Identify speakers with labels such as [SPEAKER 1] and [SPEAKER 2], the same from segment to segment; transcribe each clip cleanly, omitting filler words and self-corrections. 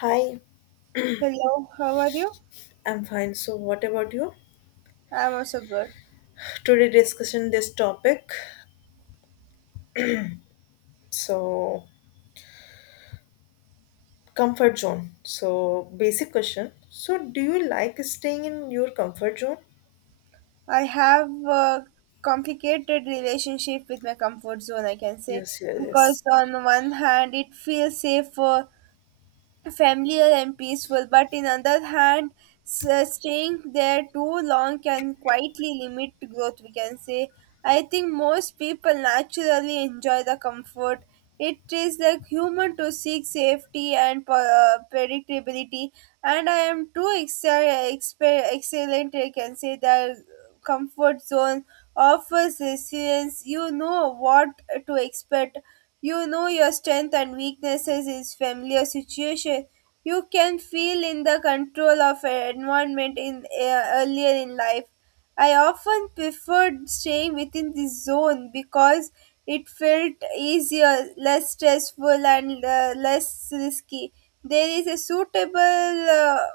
[SPEAKER 1] Hi,
[SPEAKER 2] Hello, how are you?
[SPEAKER 1] I'm fine. So, what about you?
[SPEAKER 2] I'm also good.
[SPEAKER 1] Today discussion this topic. So, Comfort zone. So, basic question. So, do you like staying in your comfort zone?
[SPEAKER 2] I have a complicated relationship with my comfort zone, I can say,
[SPEAKER 1] Yes, yes, yes.
[SPEAKER 2] because on one hand it feels safe, familiar and peaceful, but in other hand, staying there too long can quietly limit growth. We can say. I think most people naturally enjoy the comfort. It is like human to seek safety and predictability, and I am too excellent. I can say the comfort zone of resilience. You know what to expect. You know your strength and weaknesses is familiar situation. You can feel in the control of an environment in earlier in life. I often preferred staying within this zone because it felt easier, less stressful, and less risky. There is a suitable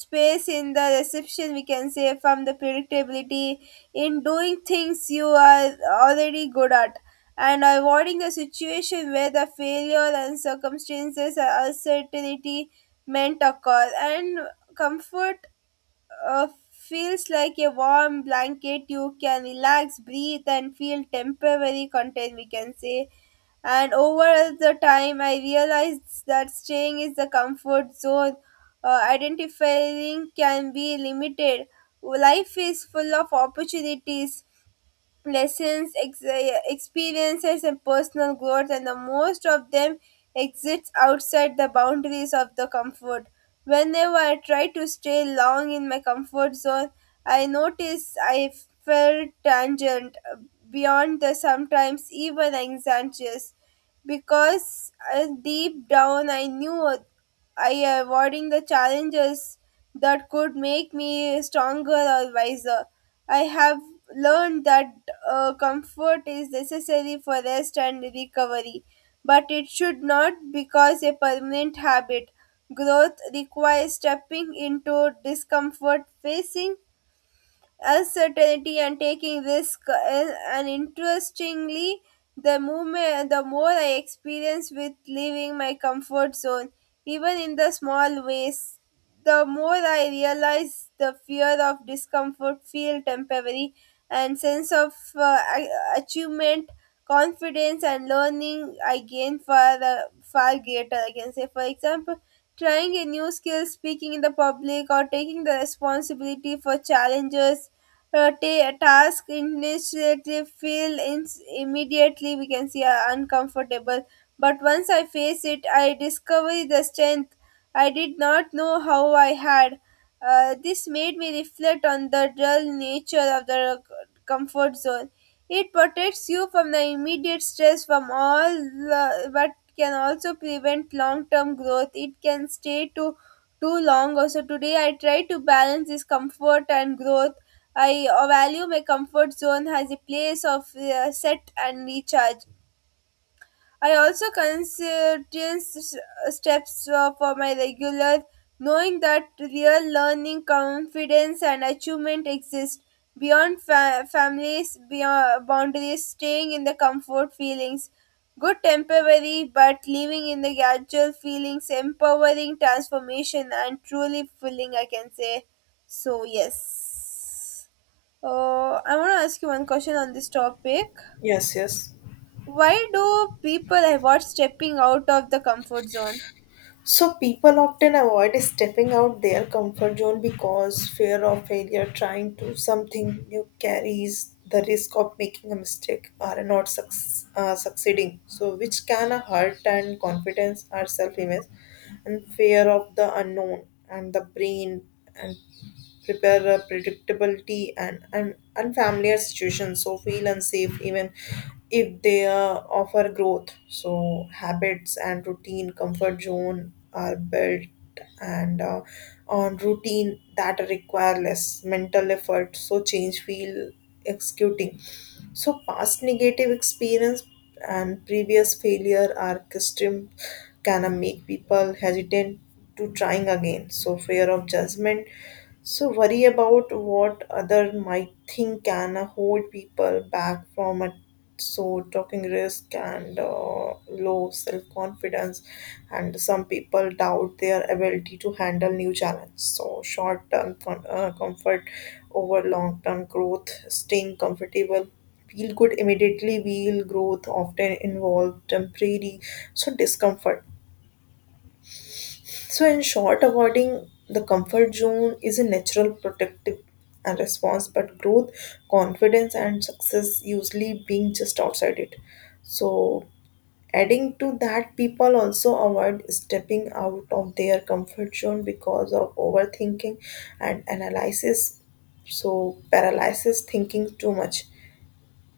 [SPEAKER 2] space in the reception we can say from the predictability in doing things you are already good at and avoiding the situation where the failure and circumstances or uncertainty meant occur and comfort feels like a warm blanket. You can relax, breathe, and feel temporary content, we can say. And over the time, I realized that staying is the comfort zone. Identifying can be limited. Life is full of opportunities, lessons, experiences, and personal growth, and the most of them exists outside the boundaries of the comfort. Whenever I try to stay long in my comfort zone, I notice I felt tangent beyond the sometimes even anxious because deep down I knew I avoiding the challenges that could make me stronger or wiser. I have learned that comfort is necessary for rest and recovery, but it should not because a permanent habit. Growth requires stepping into discomfort, facing uncertainty and taking risk is, and interestingly the movement the more I experience with leaving my comfort zone even in the small ways the more I realize the fear of discomfort feel temporary and sense of achievement confidence and learning I gain far far greater I can say for example trying a new skill speaking in the public or taking the responsibility for challenges task initiative feel immediately we can see uncomfortable but once I face it I discover the strength I did not know how I had. This made me reflect on the dull nature of the comfort zone. It protects you from the immediate stress from all the, but can also prevent long term growth it can stay too long. Also today I try to balance this comfort and growth. I value my comfort zone as a place of set and recharge. I also consider steps for my regular, knowing that real learning, confidence, and achievement exist beyond families, beyond boundaries, staying in the comfort feelings. Good temporary, but living in the gradual feelings, empowering transformation, and truly fulfilling, I can say. So, yes. I want to ask you one question on this topic.
[SPEAKER 1] Yes, yes.
[SPEAKER 2] Why do people avoid stepping out of the comfort zone?
[SPEAKER 1] So people often avoid stepping out their comfort zone because fear of failure, trying to something new carries the risk of making a mistake or not succeeding. So which can hurt and confidence or self-image, and fear of the unknown and the brain and prepare a predictability and an unfamiliar situation so feel unsafe even if they offer growth. So habits and routine comfort zone are built and on routine that require less mental effort so change feel executing. So past negative experience and previous failure are custom can make people hesitant to trying again. So fear of judgment, so worry about what other might think can hold people back from it. So talking risk and low self confidence, and some people doubt their ability to handle new challenges. So short term comfort over long term growth, staying comfortable. Feel good immediately. Feel growth often involve temporary so discomfort. So, in short, avoiding the comfort zone is a natural protective and response, but growth, confidence, and success usually being just outside it. So, adding to that, people also avoid stepping out of their comfort zone because of overthinking and analysis. So, paralysis, thinking too much,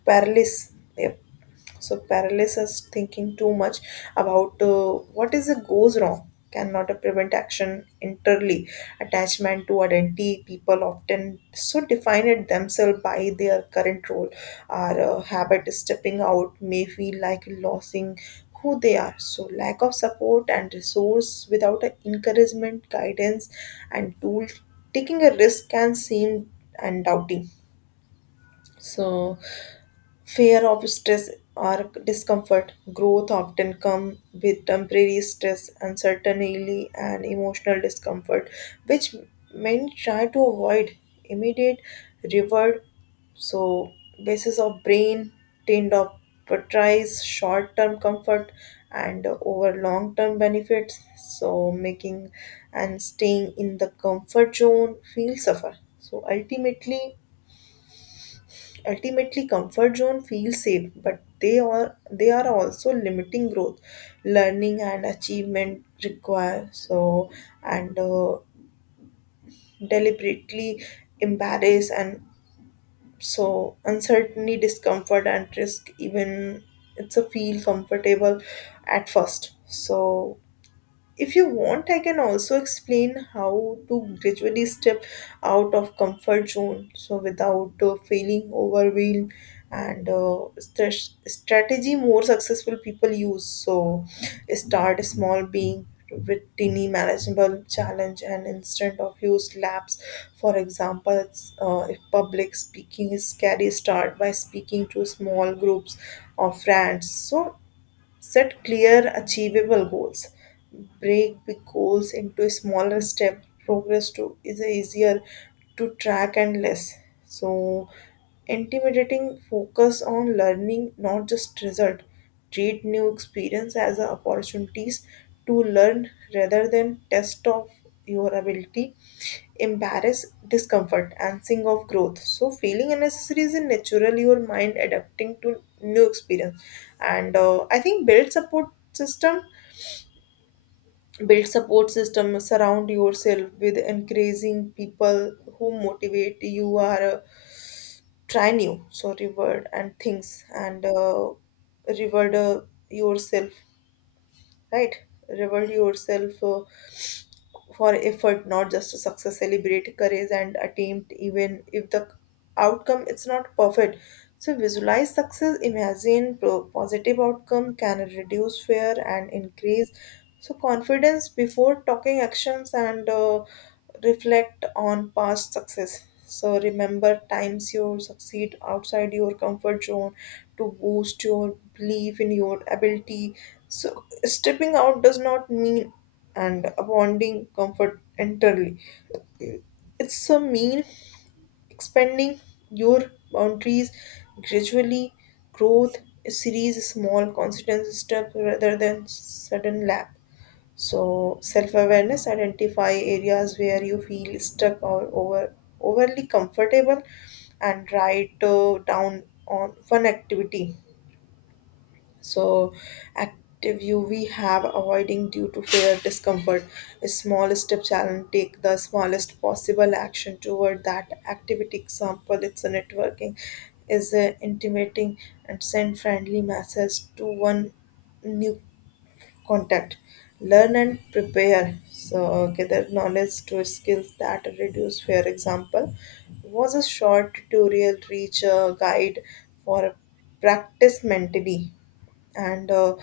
[SPEAKER 1] paralysis, yep. So paralysis, thinking too much about what is it goes wrong, cannot prevent action entirely. Attachment to identity, people often so define it themselves by their current role. Our habit stepping out may feel like losing who they are. So lack of support and resource without a encouragement, guidance, and tool, taking a risk can seem and doubting, so fear of stress or discomfort, growth often come with temporary stress, uncertainty, and emotional discomfort, which many try to avoid immediate reward. So, basis of brain tend of prioritize short-term comfort and over long-term benefits. So, making and staying in the comfort zone feel suffer. So, ultimately ultimately comfort zone feels safe, but they are also limiting growth, learning and achievement require so and deliberately embarrass, and so uncertainty discomfort and risk even it's a feel comfortable at first. So if you want, I can also explain how to gradually step out of comfort zone so without feeling overwhelmed and strategy more successful people use. So start small being with tiny manageable challenge and instead of use laps. For example it's, if public speaking is scary start by speaking to small groups of friends. So set clear, achievable goals. Break big goals into smaller steps. Progress to is easier to track and less. So, intimidating focus on learning, not just result. Treat new experience as a opportunities to learn rather than test of vulnerability, embrace discomfort, and sing of growth. So, feeling unnecessary is a natural your mind adapting to new experience. And I think build support system, surround yourself with encouraging people who motivate you are try new, so reward and things and reward yourself, right? Reward yourself for effort, not just to success. Celebrate courage and attempt, even if the outcome is not perfect. So visualize success, imagine positive outcome can reduce fear and increase so confidence before talking actions and reflect on past success. So remember times you succeed outside your comfort zone to boost your belief in your ability. So stepping out does not mean and abounding comfort entirely. It's a mean expanding your boundaries gradually. Growth a series small consistent step rather than sudden lap. So self-awareness identify areas where you feel stuck or overly comfortable and write down on one activity, so active UV have avoiding due to fear discomfort. A small step challenge take the smallest possible action toward that activity. Example, it's a networking, is a intimating and send friendly message to one new contact. Learn and prepare. So gather knowledge to skills that reduce fear. Example was a short tutorial reach a guide for practice mentally and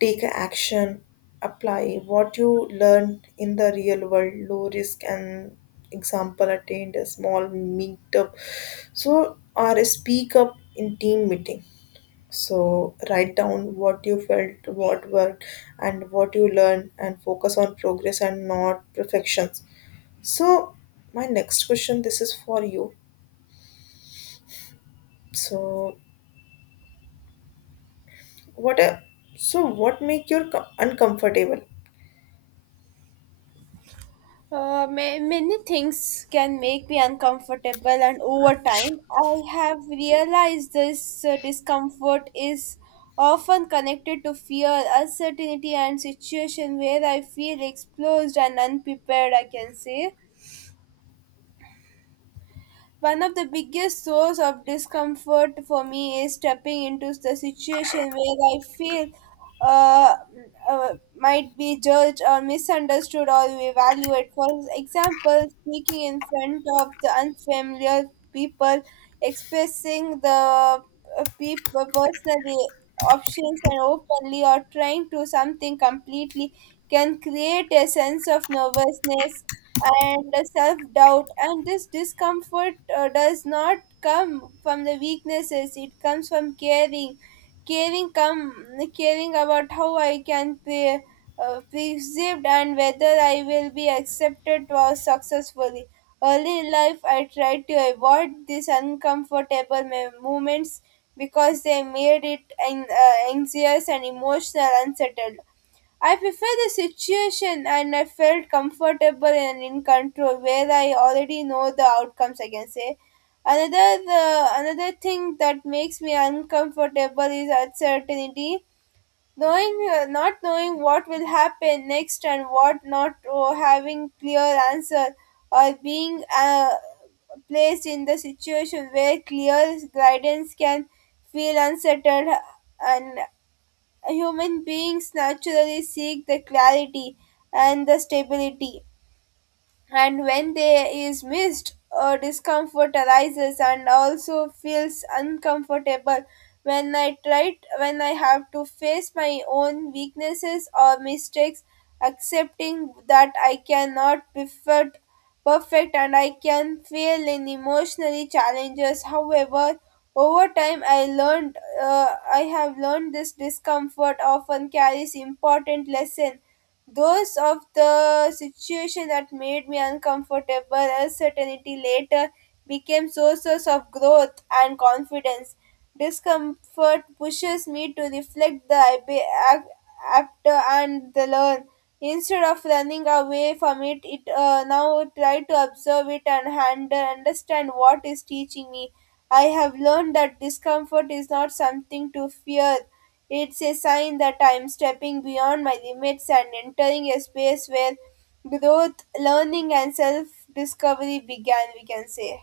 [SPEAKER 1] take action apply what you learn in the real world low risk and example attend a small meetup so or speak up in team meeting. So write down what you felt, what worked, and what you learned, and focus on progress and not perfections. So my next question, this is for you. So what? So what make you uncomfortable?
[SPEAKER 2] Many things can make me uncomfortable, and over time, I have realized this discomfort is often connected to fear, uncertainty, and situation where I feel exposed and unprepared. I can say one of the biggest source of discomfort for me is stepping into the situation where I feel uh, uh, might be judged or misunderstood or evaluated. For example, speaking in front of the unfamiliar people, expressing the people personally options and openly or trying to something completely can create a sense of nervousness and self doubt and this discomfort does not come from the weaknesses. It comes from caring caring come caring about how I can be perceived and whether I will be accepted or successfully. Early in life, I tried to avoid these uncomfortable moments because they made it anxious and emotional unsettled. I prefer the situation and I felt comfortable and in control where I already know the outcomes I can say. Another Another thing that makes me uncomfortable is uncertainty. Knowing not knowing what will happen next and what not or having clear answer or being placed in the situation where clear guidance can feel unsettled and human beings naturally seek the clarity and the stability and when they is missed discomfort arises. And also feels uncomfortable when i have to face my own weaknesses or mistakes accepting that I cannot be perfect and I can fail in emotionally challenges. However over time I learned i have learned this discomfort often carries important lesson. Those of the situation that made me uncomfortable, uncertainty later became sources of growth and confidence. Discomfort pushes me to reflect the after and the learn. Instead of running away from it, it now try to observe it and handle, understand what is teaching me. I have learned that discomfort is not something to fear. It's a sign that I am stepping beyond my limits and entering a space where growth, learning, and self discovery began, we can say.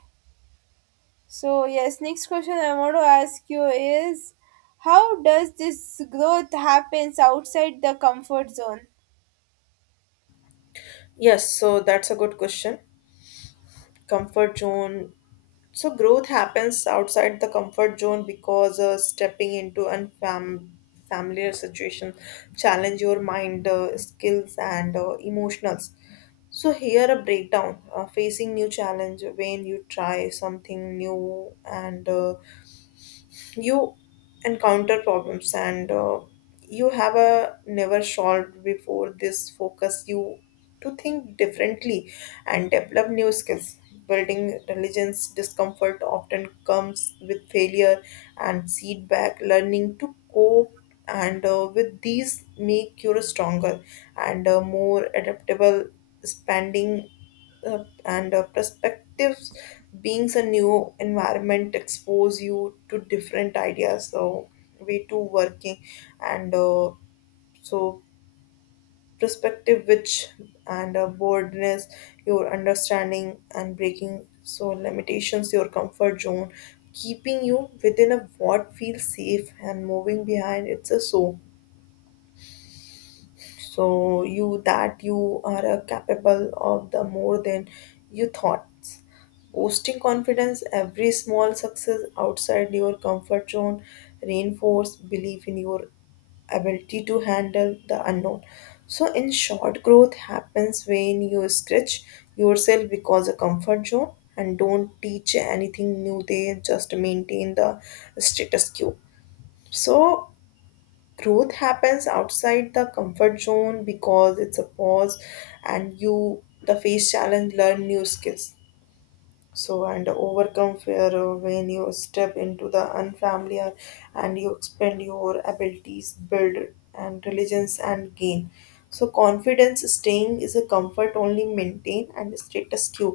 [SPEAKER 2] So, yes, next question I want to ask you is how does this growth happens outside the comfort zone?
[SPEAKER 1] Yes, so that's a good question. Comfort zone. So growth happens outside the comfort zone because stepping into familiar situation challenge your mind, skills, and emotionals. So here a breakdown facing new challenge when you try something new and you encounter problems and you have a never solved before this focus you to think differently and develop new skills, building intelligence discomfort often comes with failure and feedback learning to cope and with these make you stronger and more adaptable spending and perspectives, beings a new environment expose you to different ideas, so way to working and so perspective which and boldness, your understanding and breaking so limitations your comfort zone keeping you within a what feels safe and moving behind it's a so so you that you are capable of the more than you thought, boosting confidence. Every small success outside your comfort zone reinforce belief in your ability to handle the unknown. So in short growth happens when you stretch yourself because a comfort zone and don't teach anything new, they just maintain the status quo. So growth happens outside the comfort zone because it's a pause and you the face challenge learn new skills and overcome fear when you step into the unfamiliar and you expand your abilities build and diligence and gain so confidence. Staying is a comfort only maintain and status quo,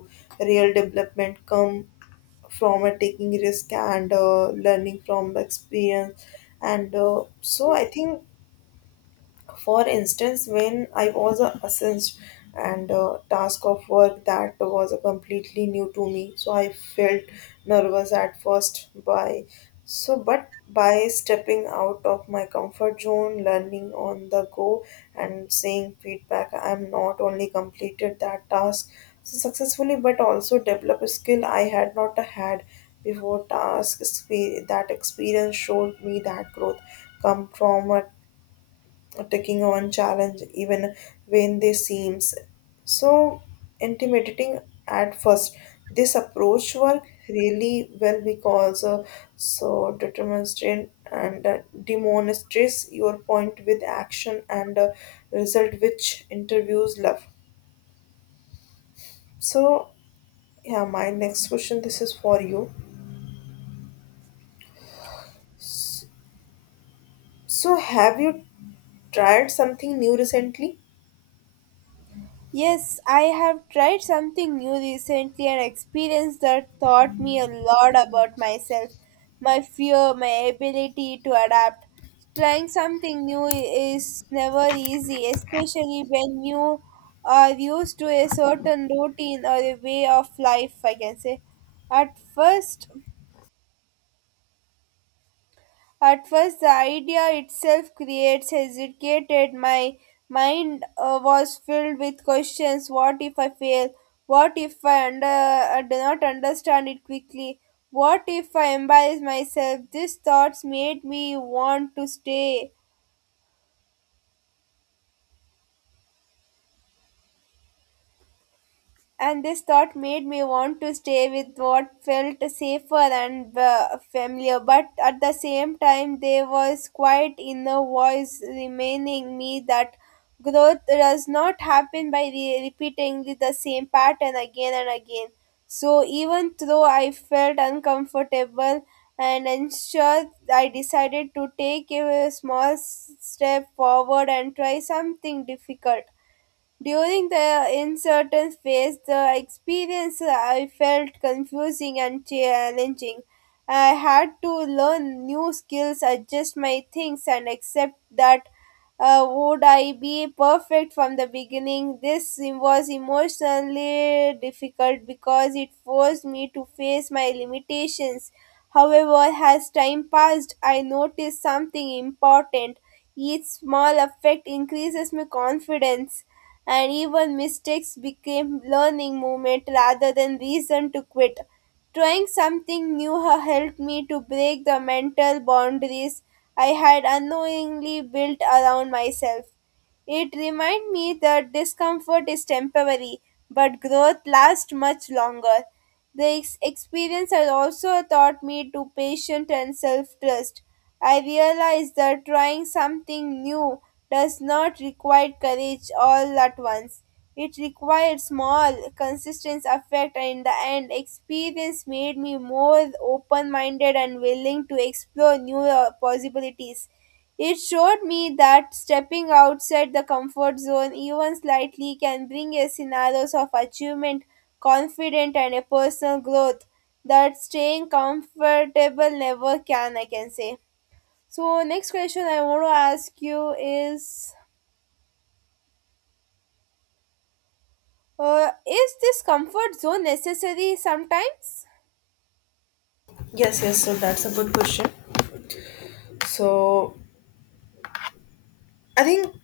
[SPEAKER 1] real development come from a taking risk and learning from experience and so I think for instance, when I was assessed and task of work that was completely new to me, so I felt nervous at first. But by stepping out of my comfort zone, learning on the go, and seeing feedback, I am not only completed that task so successfully, but also develop a skill I had not had before. That experience showed me that growth come from a or taking on challenge even when they seems so intimidating at first. This approach work really well because demonstrate and demonstrates your point with action and result which interviews love. So yeah my next question this is for you. S- so have you tried something new recently?
[SPEAKER 2] Yes, I have tried something new recently an experience that taught me a lot about myself, my fear, my ability to adapt. Trying something new is never easy, especially when you are used to a certain routine or a way of life, I can say. At first, at first, the idea itself creates hesitated. My mind was filled with questions. What if I fail? What if I under, do not understand it quickly? What if I embarrass myself? These thoughts made me want to stay and this thought made me want to stay with what felt safer and familiar but at the same time there was quiet inner voice reminding me that growth does not happen by repeating the same pattern again and again so even though I felt uncomfortable and unsure I decided to take a small step forward and try something difficult during the uncertain phase, the experience I felt confusing and challenging. I had to learn new skills, adjust my things, and accept that would I be perfect from the beginning. This was emotionally difficult because it forced me to face my limitations. However, as time passed, I noticed something important. Each small effect increases my confidence and even mistakes became learning moment rather than reason to quit. Trying something new helped me to break the mental boundaries I had unknowingly built around myself. It reminded me that discomfort is temporary, but growth lasts much longer. The experience has also taught me to patience and self trust. I realized that trying something new does not require courage all at once. It requires small, consistent effort, and in the end, experience made me more open minded and willing to explore new possibilities. It showed me that stepping outside the comfort zone, even slightly, can bring a scenarios of achievement, confidence, and a personal growth that staying comfortable never can, I can say. So, next question I want to ask you is this comfort zone necessary sometimes?
[SPEAKER 1] Yes, yes, so that's a good question. So I think,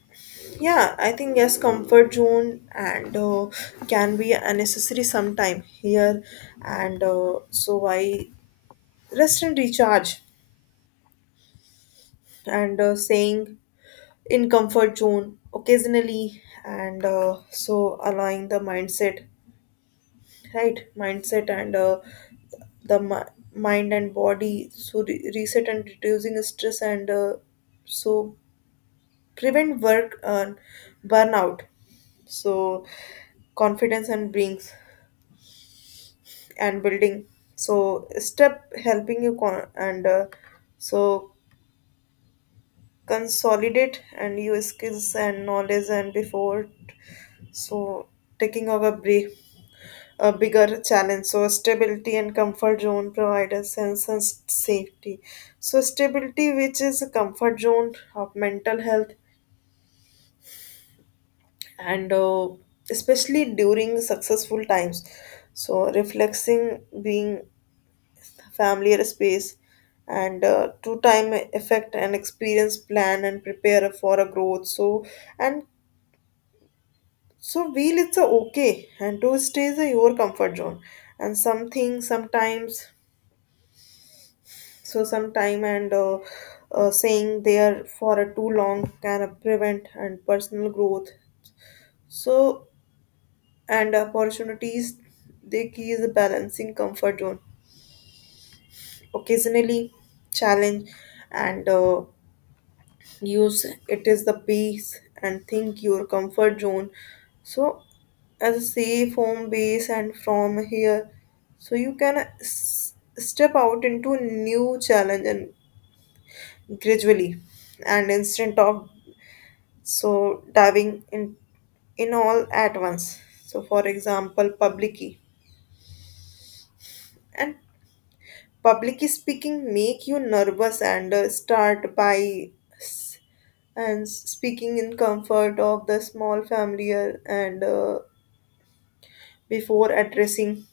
[SPEAKER 1] yeah, I think yes, comfort zone and can be unnecessary sometime here, and so I rest and recharge, and saying in comfort zone occasionally, and so allowing the mindset, right? Mindset and the mind and body so reset and reducing stress and so prevent work burnout. So confidence and brings and building so step helping you con- and so consolidate and your skills and knowledge and before so taking over a bigger challenge. So stability and comfort zone provide a sense of safety, so stability which is a comfort zone of mental health and especially during successful times. So reflecting being familiar space and to time effect and experience plan and prepare for a growth so and so wheel it's a okay and to stay is a your comfort zone and something sometimes so sometime and saying there for a too long can prevent and personal growth so and opportunities. The key is balancing comfort zone occasionally challenge and use it is the peace and think your comfort zone so as a safe home base, and from here so you can step out into new challenge and gradually and instead of so diving in all at once. So for example public key and public speaking make you nervous and start by and speaking in comfort of the small familiar, and before addressing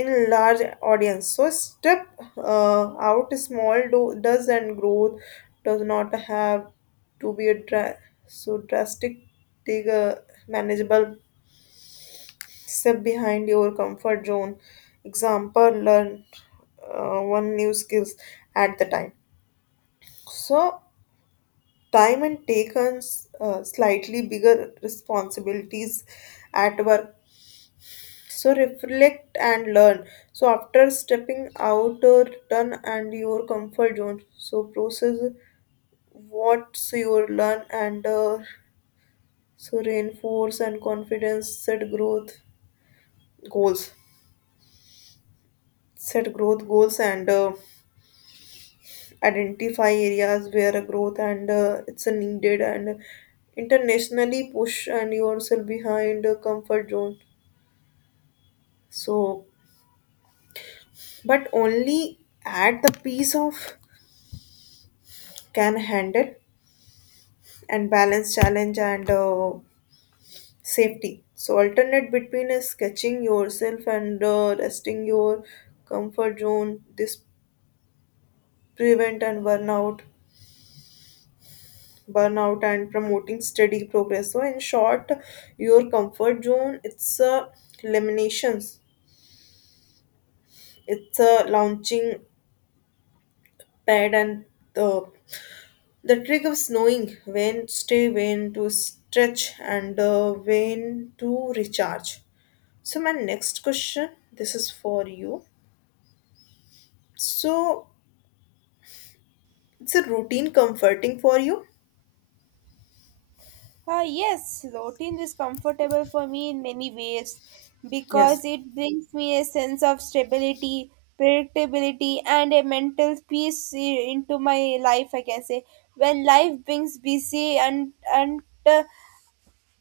[SPEAKER 1] in large audience so step out small do, does and growth does not have to be a drastic. Take a manageable step behind your comfort zone. Example learn one new skills at the time so time and take on slightly bigger responsibilities at work. So reflect and learn so after stepping out or return and your comfort zone so process what's your learn and so reinforce and confidence set growth goals, set growth goals and identify areas where a growth and it's a needed and internationally push and yourself behind a comfort zone. So, but only add the piece of can handle And balance challenge and safety. So alternate between is sketching yourself and resting your comfort zone. This prevent and burnout and promoting steady progress. So, in short, your comfort zone it's eliminations, it's a launching pad and the the trick of knowing when to stay, when to stretch, and when to recharge. So my next question this is for you. So it's a routine comforting for you?
[SPEAKER 2] Ah, yes, routine is comfortable for me in many ways
[SPEAKER 1] Yes.
[SPEAKER 2] because it brings me a sense of stability, predictability, and a mental peace into my life. I can say when life brings busy and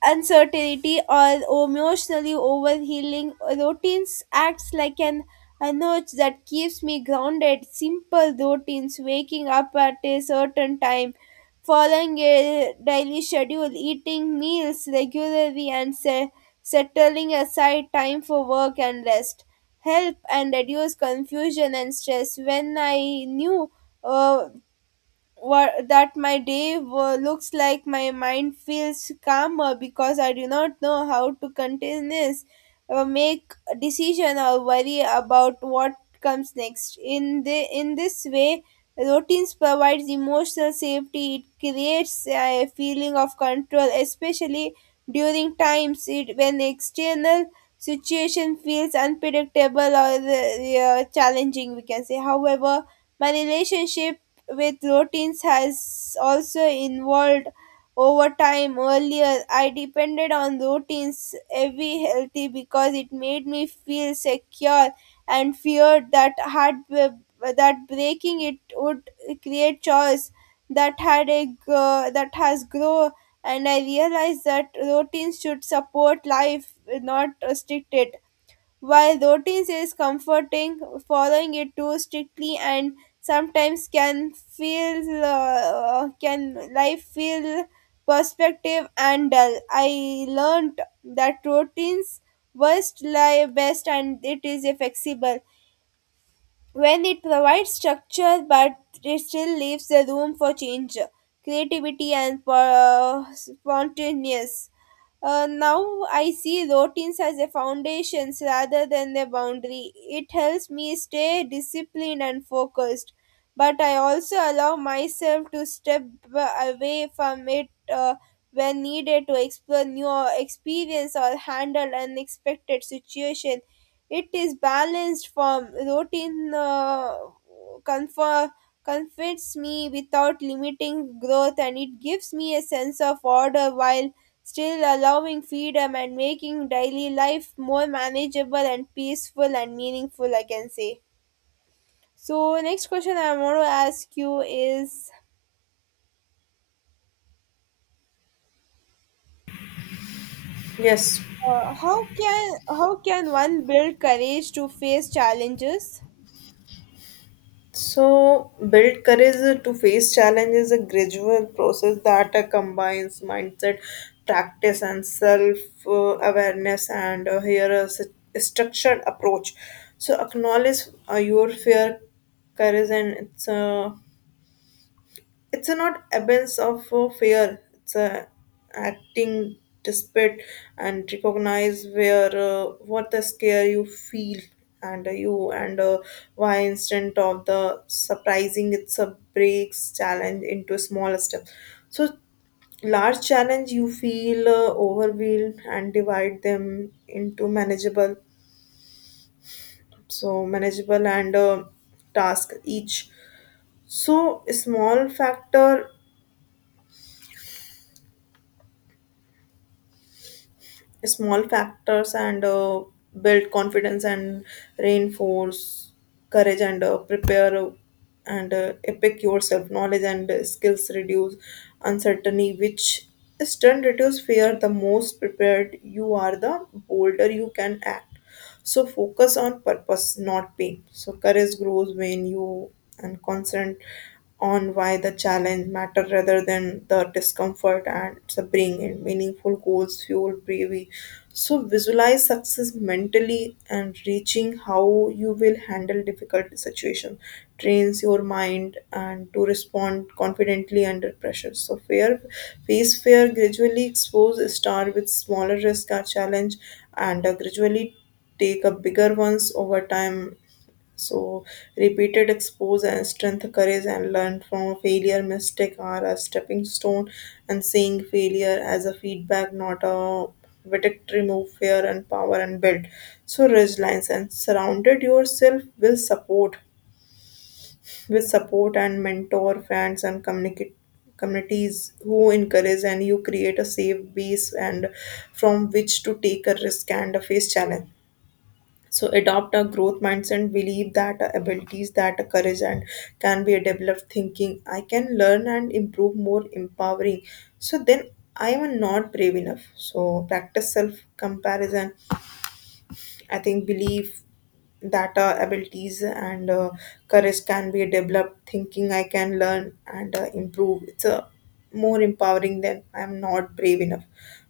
[SPEAKER 2] uncertainty or emotionally overhealing routines acts like an a notch that keeps me grounded. Simple routines waking up at a certain time following a daily schedule eating meals regularly and settling aside time for work and rest help and reduce confusion and stress when I knew uh, what that my day looks like. My mind feels calmer because I do not know how to continuous make a decision or worry about what comes next in the in this way routines provides emotional safety. It creates a feeling of control especially during times it, when external situation feels unpredictable or challenging we can say. However my relationship with routines has also involved over time. Earlier, I depended on routines every healthy because it made me feel secure and feared that had that breaking it would create chaos that had a gr- that has grow and I realized that routines should support life, not restrict it. While routines is comforting, following it too strictly and sometimes can feel can life feel perspective and dull. I learned that routines worst lie best and it is a flexible when it provides structure but it still leaves the room for change, creativity, and spontaneous. Now I see routines as a foundations rather than a boundary. It helps me stay disciplined and focused, but I also allow myself to step away from it when needed to explore new experience or handle unexpected situation. It is balanced form. Routine confer- comforts me without limiting growth, and it gives me a sense of order while still allowing freedom and making daily life more manageable and peaceful and meaningful. I can say. So next question I want to ask you is
[SPEAKER 1] Yes.
[SPEAKER 2] how can one build courage to face challenges?
[SPEAKER 1] So build courage to face challenge is a gradual process that combines mindset, practice, and self awareness. And here is a structured approach. So acknowledge your fear, courage, and it's a not absence of fear it's a acting despite and recognize where what the scare you feel and you and why instant of the surprising it's a breaks challenge into smaller steps so large challenge you feel overwhelmed and divide them into manageable so manageable and task each so small factor small factors and build confidence and reinforce courage and prepare and epic yourself knowledge and skills reduce uncertainty which is turn reduce fear the most prepared you are the bolder you can act. So focus on purpose, not pain. So courage grows when you and constant on why the challenge matter rather than the discomfort and the bring in meaningful goals fuel bravery. So visualize success mentally and reaching how you will handle difficult situation trains your mind and to respond confidently under pressure. So fear face fear gradually expose star with smaller risk or challenge and gradually take up bigger ones over time. So repeated expose and strength, courage, and learn from failure. Mistake are a stepping stone, and seeing failure as a feedback, not a verdict. Remove fear and power and build. So resilience and surrounded yourself with support and mentor, friends, and communicate communities who encourage and you create a safe base and from which to take a risk and face challenge. So adopt a growth mindset, believe that abilities that are courage and can be a developed thinking. I can learn and improve more empowering. So then I am not brave enough. So practice self comparison. I think believe that abilities and courage can be developed thinking I can learn and improve it's a more empowering than I'm not brave enough.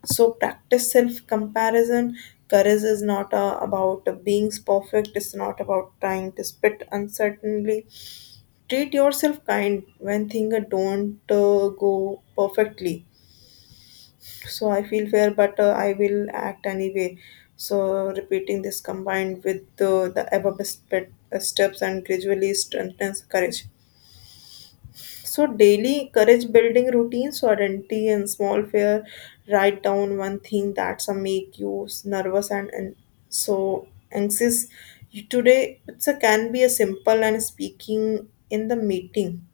[SPEAKER 1] So practice self comparison. Courage is not about being perfect. It's not about trying to spit uncertainly. Treat yourself kind when things don't go perfectly. So I feel fair but I will act anyway. So repeating this combined with the above steps and gradually strengthens courage. So daily courage building routines so identity and small fear. Write down one thing that's some make you nervous and so anxious. Today it's a can be a simple and speaking in the meeting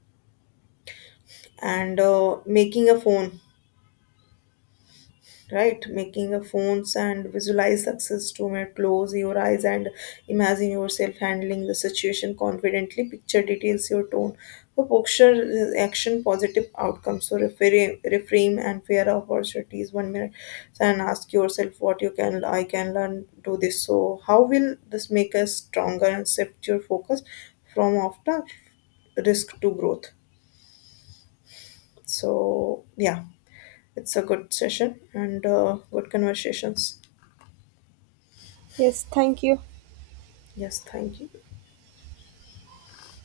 [SPEAKER 1] and making a phone, right, making a phones and visualize success to me. Close your eyes and imagine yourself handling the situation confidently. Picture details your tone for posture, action positive outcomes. So reframe, reframe and fear of opportunities one minute. So and ask yourself what you can I can learn do this. So how will this make us stronger and shift your focus from after risk to growth. So yeah, it's a good session and good conversations.
[SPEAKER 2] Yes, thank you.
[SPEAKER 1] Yes, thank you.